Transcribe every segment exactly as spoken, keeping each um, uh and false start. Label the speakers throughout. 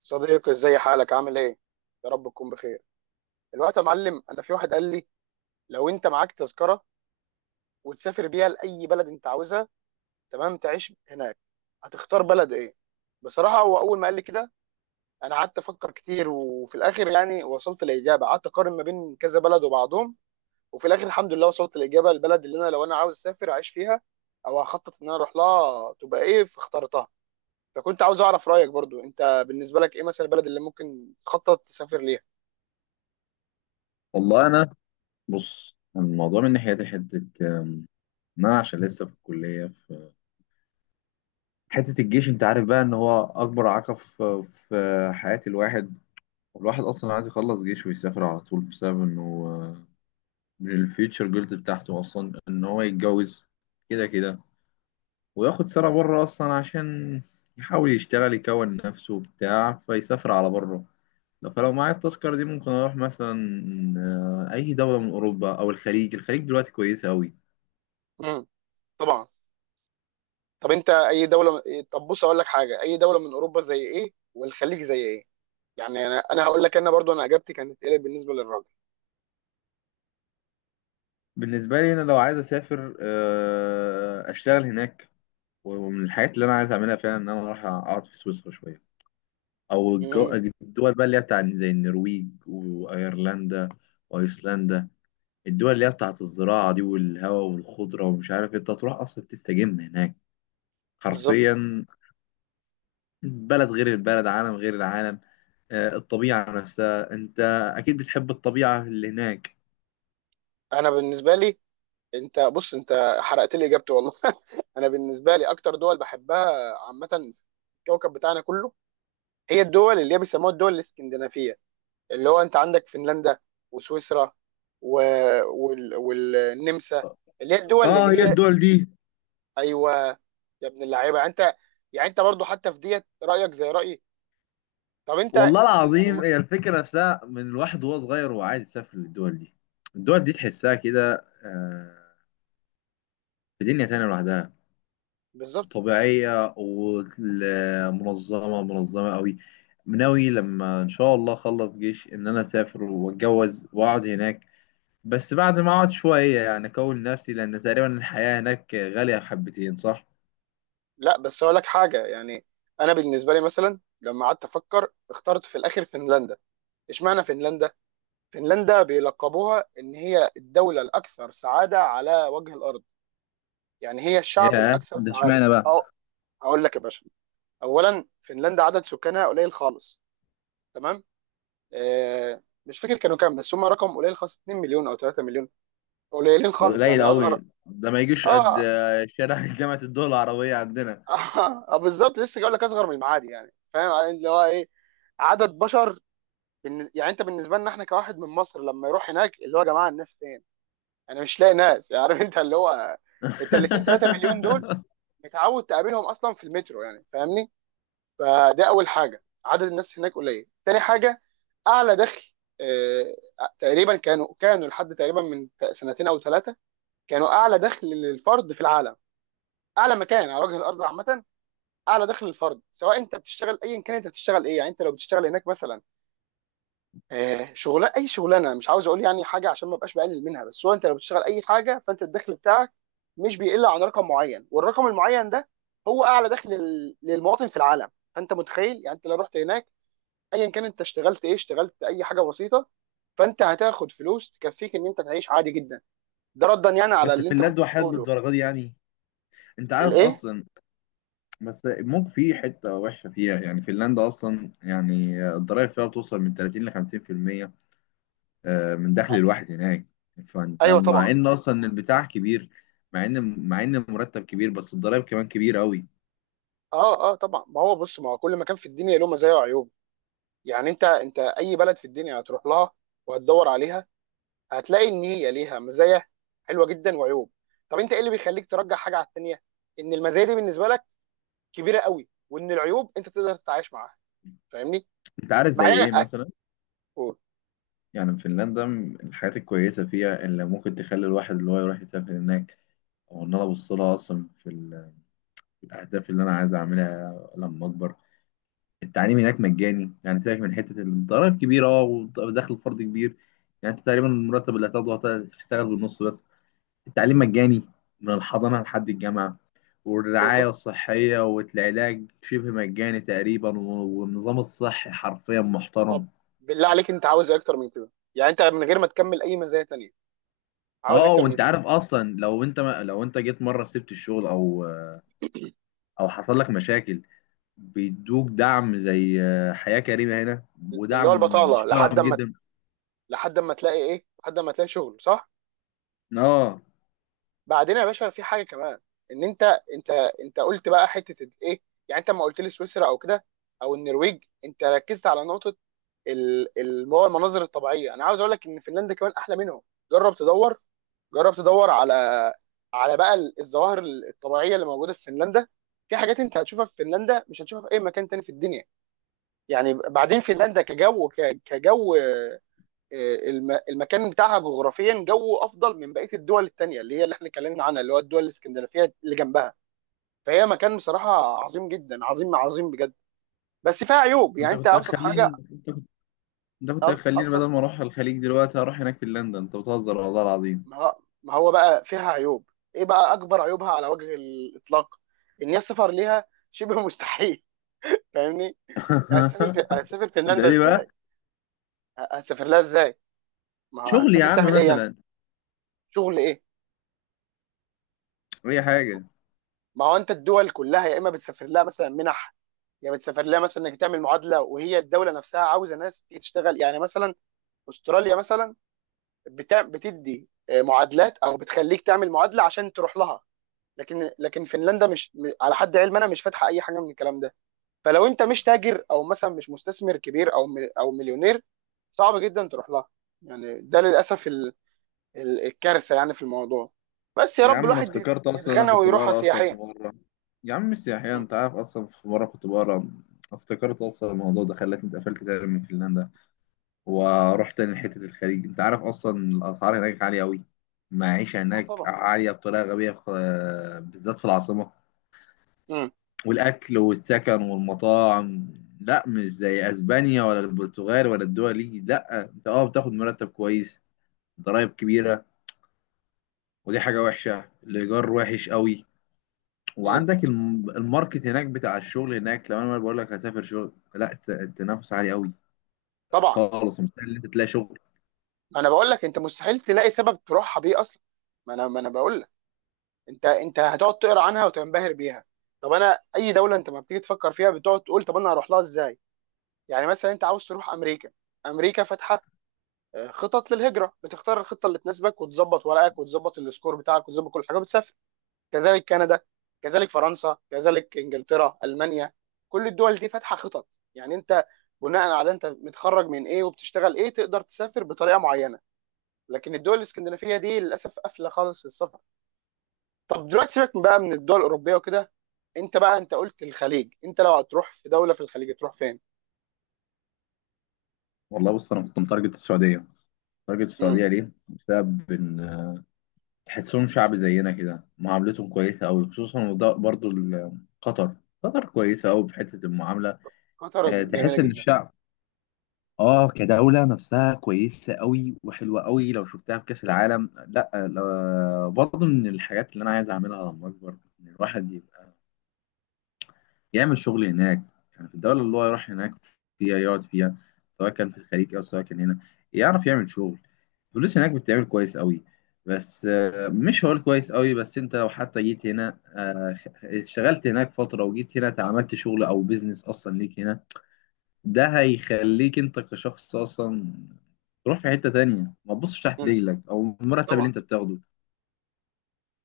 Speaker 1: صديقي، ازاي حالك؟ عامل ايه؟ يا رب تكون بخير. الوقت يا معلم، انا في واحد قال لي لو انت معاك تذكره وتسافر بيها لاي بلد انت عاوزها، تمام، تعيش هناك، هتختار بلد ايه؟ بصراحه هو اول ما قال لي كده، انا قعدت افكر كتير، وفي الاخر يعني وصلت لاجابه. قعدت اقارن ما بين كذا بلد وبعضهم، وفي الاخر الحمد لله وصلت لاجابه. البلد اللي انا لو انا عاوز اسافر اعيش فيها او هخطط ان انا اروح لها تبقى ايه، فاخترتها. فكنت عاوز اعرف رايك برضو، انت بالنسبه لك ايه مثلا البلد اللي ممكن تخطط تسافر ليها؟
Speaker 2: والله انا، بص الموضوع من ناحيتي حته آم، ان انا عشان لسه في الكليه، في حته الجيش. انت عارف بقى ان هو اكبر عقب في في حياه الواحد. الواحد اصلا عايز يخلص جيش ويسافر على طول بسبب انه آه، من الفيوتشر جولز بتاعته اصلا ان هو يتجوز كده كده، وياخد سنه بره اصلا عشان يحاول يشتغل يكون نفسه وبتاع، فيسافر على بره. فلو معايا التذكره دي ممكن اروح مثلا آه، اي دوله من اوروبا او الخليج. الخليج دلوقتي كويسه قوي.
Speaker 1: طبعا. طب انت اي دوله؟ طب بص اقول لك حاجه، اي دوله من اوروبا زي ايه، والخليج زي ايه؟ يعني انا انا هقول لك انا برضو انا اجابتي كانت ايه بالنسبه للراجل.
Speaker 2: بالنسبة لي أنا لو عايز أسافر آه، أشتغل هناك، ومن الحاجات اللي أنا عايز أعملها فعلا إن أنا أروح أقعد في سويسرا شوية. أو الجو-
Speaker 1: امم.
Speaker 2: الدول بقى اللي هي بتاع زي النرويج وأيرلندا وأيسلندا، الدول اللي هي بتاعت الزراعة دي والهواء والخضرة ومش عارف إيه، أنت تروح أصلا تستجم هناك
Speaker 1: بالظبط.
Speaker 2: حرفيا. بلد غير البلد، عالم غير العالم آه، الطبيعة نفسها، أنت أكيد بتحب الطبيعة اللي هناك.
Speaker 1: انا بالنسبه لي، انت بص، انت حرقت لي اجابتي والله. انا بالنسبه لي اكتر دول بحبها عامه في الكوكب بتاعنا كله هي الدول اللي هي بيسموها الدول الاسكندنافيه، اللي هو انت عندك فنلندا وسويسرا و... وال... والنمسا،
Speaker 2: آه،
Speaker 1: اللي هي الدول
Speaker 2: آه،
Speaker 1: اللي
Speaker 2: هي
Speaker 1: هي...
Speaker 2: الدول دي.
Speaker 1: ايوه. يا ابن اللعيبه، يعني انت، يعني انت برضو حتى في ديت رايك زي رايي. طب انت،
Speaker 2: والله
Speaker 1: يعني م-
Speaker 2: العظيم هي الفكرة نفسها من الواحد وهو صغير وهو عايز يسافر للدول دي. الدول دي تحسها كده آه، في دنيا تانية لوحدها،
Speaker 1: بالظبط.
Speaker 2: طبيعية ومنظمة منظمة قوي. ناوي لما إن شاء الله أخلص جيش إن أنا أسافر وأتجوز وأقعد هناك، بس بعد ما أقعد شوية يعني أكون نفسي، لأن تقريبا الحياة هناك غالية حبتين، صح؟
Speaker 1: لا بس اقول لك حاجه، يعني انا بالنسبه لي مثلا لما قعدت افكر اخترت في الاخر فنلندا. اشمعنى فنلندا؟ فنلندا بيلقبوها ان هي الدوله الاكثر سعاده على وجه الارض، يعني هي الشعب
Speaker 2: ياه،
Speaker 1: الاكثر
Speaker 2: ده
Speaker 1: سعاده.
Speaker 2: اشمعنى بقى؟
Speaker 1: اه، هقول لك يا باشا. اولا فنلندا عدد سكانها قليل خالص، تمام؟ آه مش فاكر كانوا كام، بس هم رقم قليل خالص، 2 مليون او 3 مليون، قليلين
Speaker 2: ده
Speaker 1: خالص،
Speaker 2: قليل
Speaker 1: يعني اصغر.
Speaker 2: قوي، ده ما يجيش قد
Speaker 1: اه.
Speaker 2: آه، شارع جامعة الدول العربية عندنا.
Speaker 1: اه، آه، بالظبط، لسه جاي لك، اصغر من المعادي، يعني فاهم يعني، اللي هو ايه، عدد بشر. بالن- يعني انت بالنسبه لنا احنا كواحد من مصر لما يروح هناك، اللي هو يا جماعه الناس فين؟ انا مش لاقي ناس، يعني عارف انت اللي هو، انت الاثنين 3 مليون دول متعود تقابلهم اصلا في المترو، يعني فاهمني؟ فده اول حاجه، عدد الناس هناك قليل. تاني حاجه، اعلى دخل. آه، تقريبا كانوا كانوا لحد تقريبا من سنتين او ثلاثه كانوا اعلى دخل للفرد في العالم، اعلى مكان على وجه الارض عامه. اعلى دخل الفرد، سواء انت بتشتغل، ايا كان انت بتشتغل ايه، يعني انت لو بتشتغل هناك مثلا آه، شغلانه، اي شغلانه، مش عاوز اقول يعني حاجه عشان ما ابقاش بقلل منها، بس هو انت لو بتشتغل اي حاجه فانت الدخل بتاعك مش بيقل عن رقم معين، والرقم المعين ده هو اعلى دخل لل- للمواطن في العالم. فانت متخيل، يعني انت لو رحت هناك ايا كان انت اشتغلت ايه، اشتغلت اي حاجه بسيطه، فانت هتاخد فلوس تكفيك ان انت تعيش عادي جدا. ده ردا يعني على
Speaker 2: بس
Speaker 1: اللي انت كنت
Speaker 2: فنلندا وحيد
Speaker 1: بتقوله.
Speaker 2: للدرجه دي يعني، انت عارف
Speaker 1: الايه؟
Speaker 2: اصلا. بس ممكن في حته وحشه فيها، يعني فنلندا اصلا، يعني الضرايب فيها بتوصل من تلاتين ل خمسين في المية آه، من دخل الواحد هناك. فانت
Speaker 1: ايوه
Speaker 2: مع
Speaker 1: طبعا.
Speaker 2: ان اصلا البتاع كبير، مع ان مع ان المرتب كبير، بس الضرايب كمان كبيره قوي.
Speaker 1: اه اه طبعا، ما هو بص، ما هو كل مكان في الدنيا له مزايا وعيوب. يعني انت انت اي بلد في الدنيا هتروح لها وهتدور عليها، هتلاقي ان هي ليها مزايا حلوه جدا وعيوب. طب انت ايه اللي بيخليك ترجح حاجه على الثانيه؟ ان المزايا دي بالنسبه لك كبيره قوي، وان العيوب انت تقدر تتعايش معاها. فاهمني؟
Speaker 2: انت عارف زي
Speaker 1: بعدين،
Speaker 2: ايه مثلا؟
Speaker 1: قول.
Speaker 2: يعني فنلندا من الحاجات الكويسه فيها اللي ممكن تخلي الواحد اللي هو يروح يسافر هناك، او ان انا ابص لها اصلا في ال- في الاهداف اللي انا عايز اعملها لما اكبر. التعليم هناك مجاني، يعني سيبك من حته الضرايب كبيره، اه، ودخل الفرد كبير. يعني انت تقريبا المرتب اللي هتاخده هت- هتشتغل بالنص بس. التعليم مجاني من الحضانه لحد الجامعه، والرعايه
Speaker 1: بالظبط.
Speaker 2: الصحيه والعلاج شبه مجاني تقريبا، والنظام الصحي حرفيا
Speaker 1: طب،
Speaker 2: محترم.
Speaker 1: بالله عليك، انت عاوز ايه اكتر من كده؟ يعني انت من غير ما تكمل اي مزايا تانية، عاوز إيه
Speaker 2: اه،
Speaker 1: اكتر من
Speaker 2: وانت
Speaker 1: كده؟
Speaker 2: عارف اصلا لو انت ما لو انت جيت مره سبت الشغل او او حصل لك مشاكل، بيدوك دعم زي آه، حياه كريمه هنا،
Speaker 1: اللي هو
Speaker 2: ودعم
Speaker 1: البطاله لحد
Speaker 2: محترم
Speaker 1: اما،
Speaker 2: جدا.
Speaker 1: لحد اما تلاقي ايه، لحد اما تلاقي شغل، صح.
Speaker 2: اه،
Speaker 1: بعدين يا باشا في حاجه كمان، ان انت، انت، انت قلت بقى حته ايه، يعني انت لما قلت لي سويسرا او كده او النرويج انت ركزت على نقطه، ال- ال- هو المناظر الطبيعيه، انا عاوز اقول لك ان فنلندا كمان احلى منهم. جرب تدور، جرب تدور على، على بقى ال- الظواهر الطبيعيه اللي موجوده في فنلندا. في حاجات انت هتشوفها في فنلندا مش هتشوفها في اي مكان تاني في الدنيا. يعني بعدين فنلندا كجو، ك- كجو الم- المكان بتاعها جغرافيا جوه افضل من بقيه الدول الثانيه اللي هي اللي احنا اتكلمنا عنها، اللي هو الدول الاسكندنافيه اللي جنبها. فهي مكان بصراحه عظيم جدا، عظيم عظيم بجد. بس فيها عيوب،
Speaker 2: انت
Speaker 1: يعني انت
Speaker 2: كنت
Speaker 1: ابسط حاجه،
Speaker 2: هتخليني انت ده كنت
Speaker 1: أب-
Speaker 2: هتخليني بدل
Speaker 1: ابسط،
Speaker 2: ما اروح الخليج دلوقتي اروح هناك في لندن، انت بتهزر والله العظيم.
Speaker 1: ما هو- ما هو بقى فيها عيوب ايه؟ بقى اكبر عيوبها على وجه الاطلاق ان هي السفر ليها شبه مستحيل. فاهمني؟ يعني هتسافر في... هتسافر
Speaker 2: ده
Speaker 1: فنلندا
Speaker 2: ليه بقى؟
Speaker 1: ازاي؟ ه- هتسافر لها ازاي؟ ما هو
Speaker 2: شغل يا
Speaker 1: هتسافر
Speaker 2: عم
Speaker 1: تعمل ايه يعني؟
Speaker 2: مثلا،
Speaker 1: شغل ايه؟
Speaker 2: اي حاجه.
Speaker 1: ما هو انت الدول كلها يا اما بتسافر لها مثلا منح، يعني بتسافر لها مثلا انك تعمل معادله، وهي الدوله نفسها عاوزه ناس تشتغل، يعني مثلا استراليا مثلا بتع... بتدي آه، معادلات او بتخليك تعمل معادله عشان تروح لها. لكن لكن فنلندا مش م- على حد علم انا مش فاتحه اي حاجه من الكلام ده، فلو انت مش تاجر او مثلا مش مستثمر كبير او مل... او مليونير، صعب جدا تروح لها. يعني ده للاسف ال... ال... الكارثه يعني في الموضوع. بس يا
Speaker 2: يا
Speaker 1: رب
Speaker 2: عم انا
Speaker 1: الواحد يت-
Speaker 2: افتكرت اصلا، انا
Speaker 1: يتغنى
Speaker 2: كنت
Speaker 1: ويروحها
Speaker 2: بقرا اصلا في
Speaker 1: سياحيا.
Speaker 2: مره، يا عم السياحيه،
Speaker 1: امم.
Speaker 2: انت عارف اصلا في مره كنت بقرا، افتكرت اصلا الموضوع ده خلتني اتقفلت تاني من فنلندا. ورحت تاني لحته الخليج، انت عارف اصلا الاسعار هناك عاليه قوي. المعيشه
Speaker 1: آه
Speaker 2: هناك
Speaker 1: طبعا.
Speaker 2: عاليه بطريقه غبيه خ- بالذات في العاصمه،
Speaker 1: امم.
Speaker 2: والاكل والسكن والمطاعم. لا مش زي اسبانيا ولا البرتغال ولا الدول دي، لا انت اه بتاخد مرتب كويس، ضرايب كبيره، ودي حاجه وحشه، الايجار وحش قوي.
Speaker 1: امم.
Speaker 2: وعندك الم- الماركت هناك بتاع الشغل هناك، لو انا بقول لك هسافر شغل، لا الت- التنافس عالي قوي
Speaker 1: طبعا.
Speaker 2: خالص، مستحيل ان انت تلاقي شغل.
Speaker 1: ما انا بقول لك، انت مستحيل تلاقي سبب تروحها بيه اصلا. ما انا ما انا بقول لك، انت انت هتقعد تقرا عنها وتنبهر بيها. طب انا اي دوله انت ما بتيجي تفكر فيها بتقعد تقول طب انا هروح لها ازاي؟ يعني مثلا انت عاوز تروح امريكا، امريكا فاتحه آه، خطط للهجره، بتختار الخطه اللي تناسبك وتظبط ورقك وتظبط السكور بتاعك وتظبط كل حاجه بتسافر. كذلك كندا، كذلك فرنسا، كذلك انجلترا، المانيا، كل الدول دي فاتحه خطط. يعني انت بناء على انت متخرج من ايه وبتشتغل ايه تقدر تسافر بطريقه معينه. لكن الدول الاسكندنافيه دي للاسف قافله خالص للسفر. طب دلوقتي سيبك من بقى من الدول الاوروبيه وكده، انت بقى انت قلت الخليج، انت لو هتروح في دوله في الخليج هتروح فين؟
Speaker 2: والله بص انا كنت متارجت السعوديه، تارجت
Speaker 1: امم.
Speaker 2: السعوديه ليه؟ بسبب ان تحسهم شعب زينا كده، معاملتهم كويسة أوي، خصوصا وده برضو ال- قطر. قطر كويسة أوي في حتة المعاملة.
Speaker 1: قطر
Speaker 2: آه،
Speaker 1: جميله
Speaker 2: تحس إن
Speaker 1: جدا.
Speaker 2: الشعب آه كدولة نفسها كويسة أوي وحلوة أوي لو شفتها في كأس العالم. لا، آه، برضو من الحاجات اللي أنا عايز أعملها لما أكبر إن الواحد يعمل شغل هناك، يعني في الدولة اللي هو يروح هناك فيها يقعد فيها، سواء كان في الخليج أو سواء كان هنا، يعرف يعمل شغل. الفلوس هناك بتتعمل كويس قوي. بس آه، مش هقول كويس قوي، بس انت لو حتى جيت هنا آه، اشتغلت هناك فترة وجيت هنا اتعملت شغل او بيزنس اصلا ليك هنا، ده هيخليك انت كشخص اصلا تروح في حتة تانية ما تبصش تحت
Speaker 1: امم.
Speaker 2: رجلك او المرتب اللي
Speaker 1: طبعا.
Speaker 2: انت بتاخده.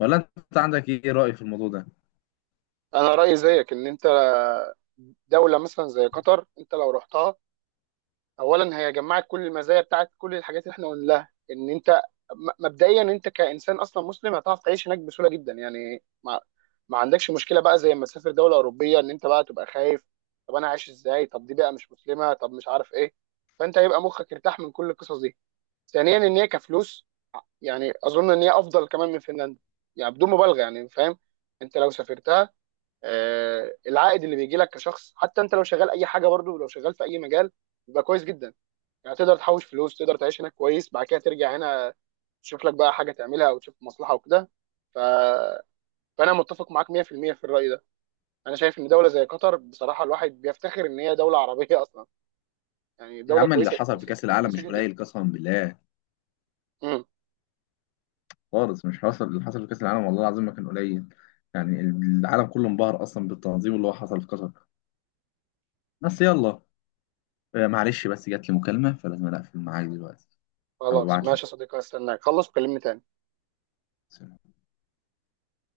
Speaker 2: ولا انت عندك ايه رأي في الموضوع ده؟
Speaker 1: انا رايي زيك، ان انت دوله مثلا زي قطر انت لو رحتها، اولا هي جمعت كل المزايا بتاعت كل الحاجات اللي احنا قلناها. ان انت م- مبدئيا انت كانسان اصلا مسلم هتعرف تعيش هناك بسهوله جدا، يعني ما, ما عندكش مشكله بقى زي ما تسافر دوله اوروبيه ان انت بقى تبقى خايف، طب انا عايش ازاي، طب دي بقى مش مسلمه، طب مش عارف ايه. فانت هيبقى مخك ارتاح من كل القصص دي. ثانيا ان هي كفلوس، يعني اظن ان هي افضل كمان من فنلندا، يعني بدون مبالغه يعني، فاهم؟ انت لو سافرتها، آه العائد اللي بيجي لك كشخص، حتى انت لو شغال اي حاجه، برضه لو شغال في اي مجال، يبقى كويس جدا. يعني تقدر تحوش فلوس، تقدر تعيش هناك كويس، بعد كده ترجع هنا، تشوف لك بقى حاجه تعملها او تشوف مصلحه وكده. ف... فانا متفق معاك مية في المية في المية في الراي ده. انا شايف ان دوله زي قطر بصراحه الواحد بيفتخر ان هي دوله عربيه اصلا. يعني دوله
Speaker 2: العمل اللي
Speaker 1: كويسه
Speaker 2: حصل في
Speaker 1: كويسه
Speaker 2: كأس العالم
Speaker 1: كويسه
Speaker 2: مش
Speaker 1: جدا.
Speaker 2: قليل قسما بالله،
Speaker 1: امم.
Speaker 2: خالص. مش حصل اللي حصل في كأس العالم والله العظيم ما كان قليل، يعني العالم كله انبهر أصلا بالتنظيم اللي هو حصل في قطر. بس يلا، آه، معلش، بس جات لي مكالمة فلازم أقفل معاك دلوقتي. هبقى
Speaker 1: خلاص،
Speaker 2: أبعت
Speaker 1: ماشي يا صديقي، استناك خلص وكلمني تاني.
Speaker 2: لك.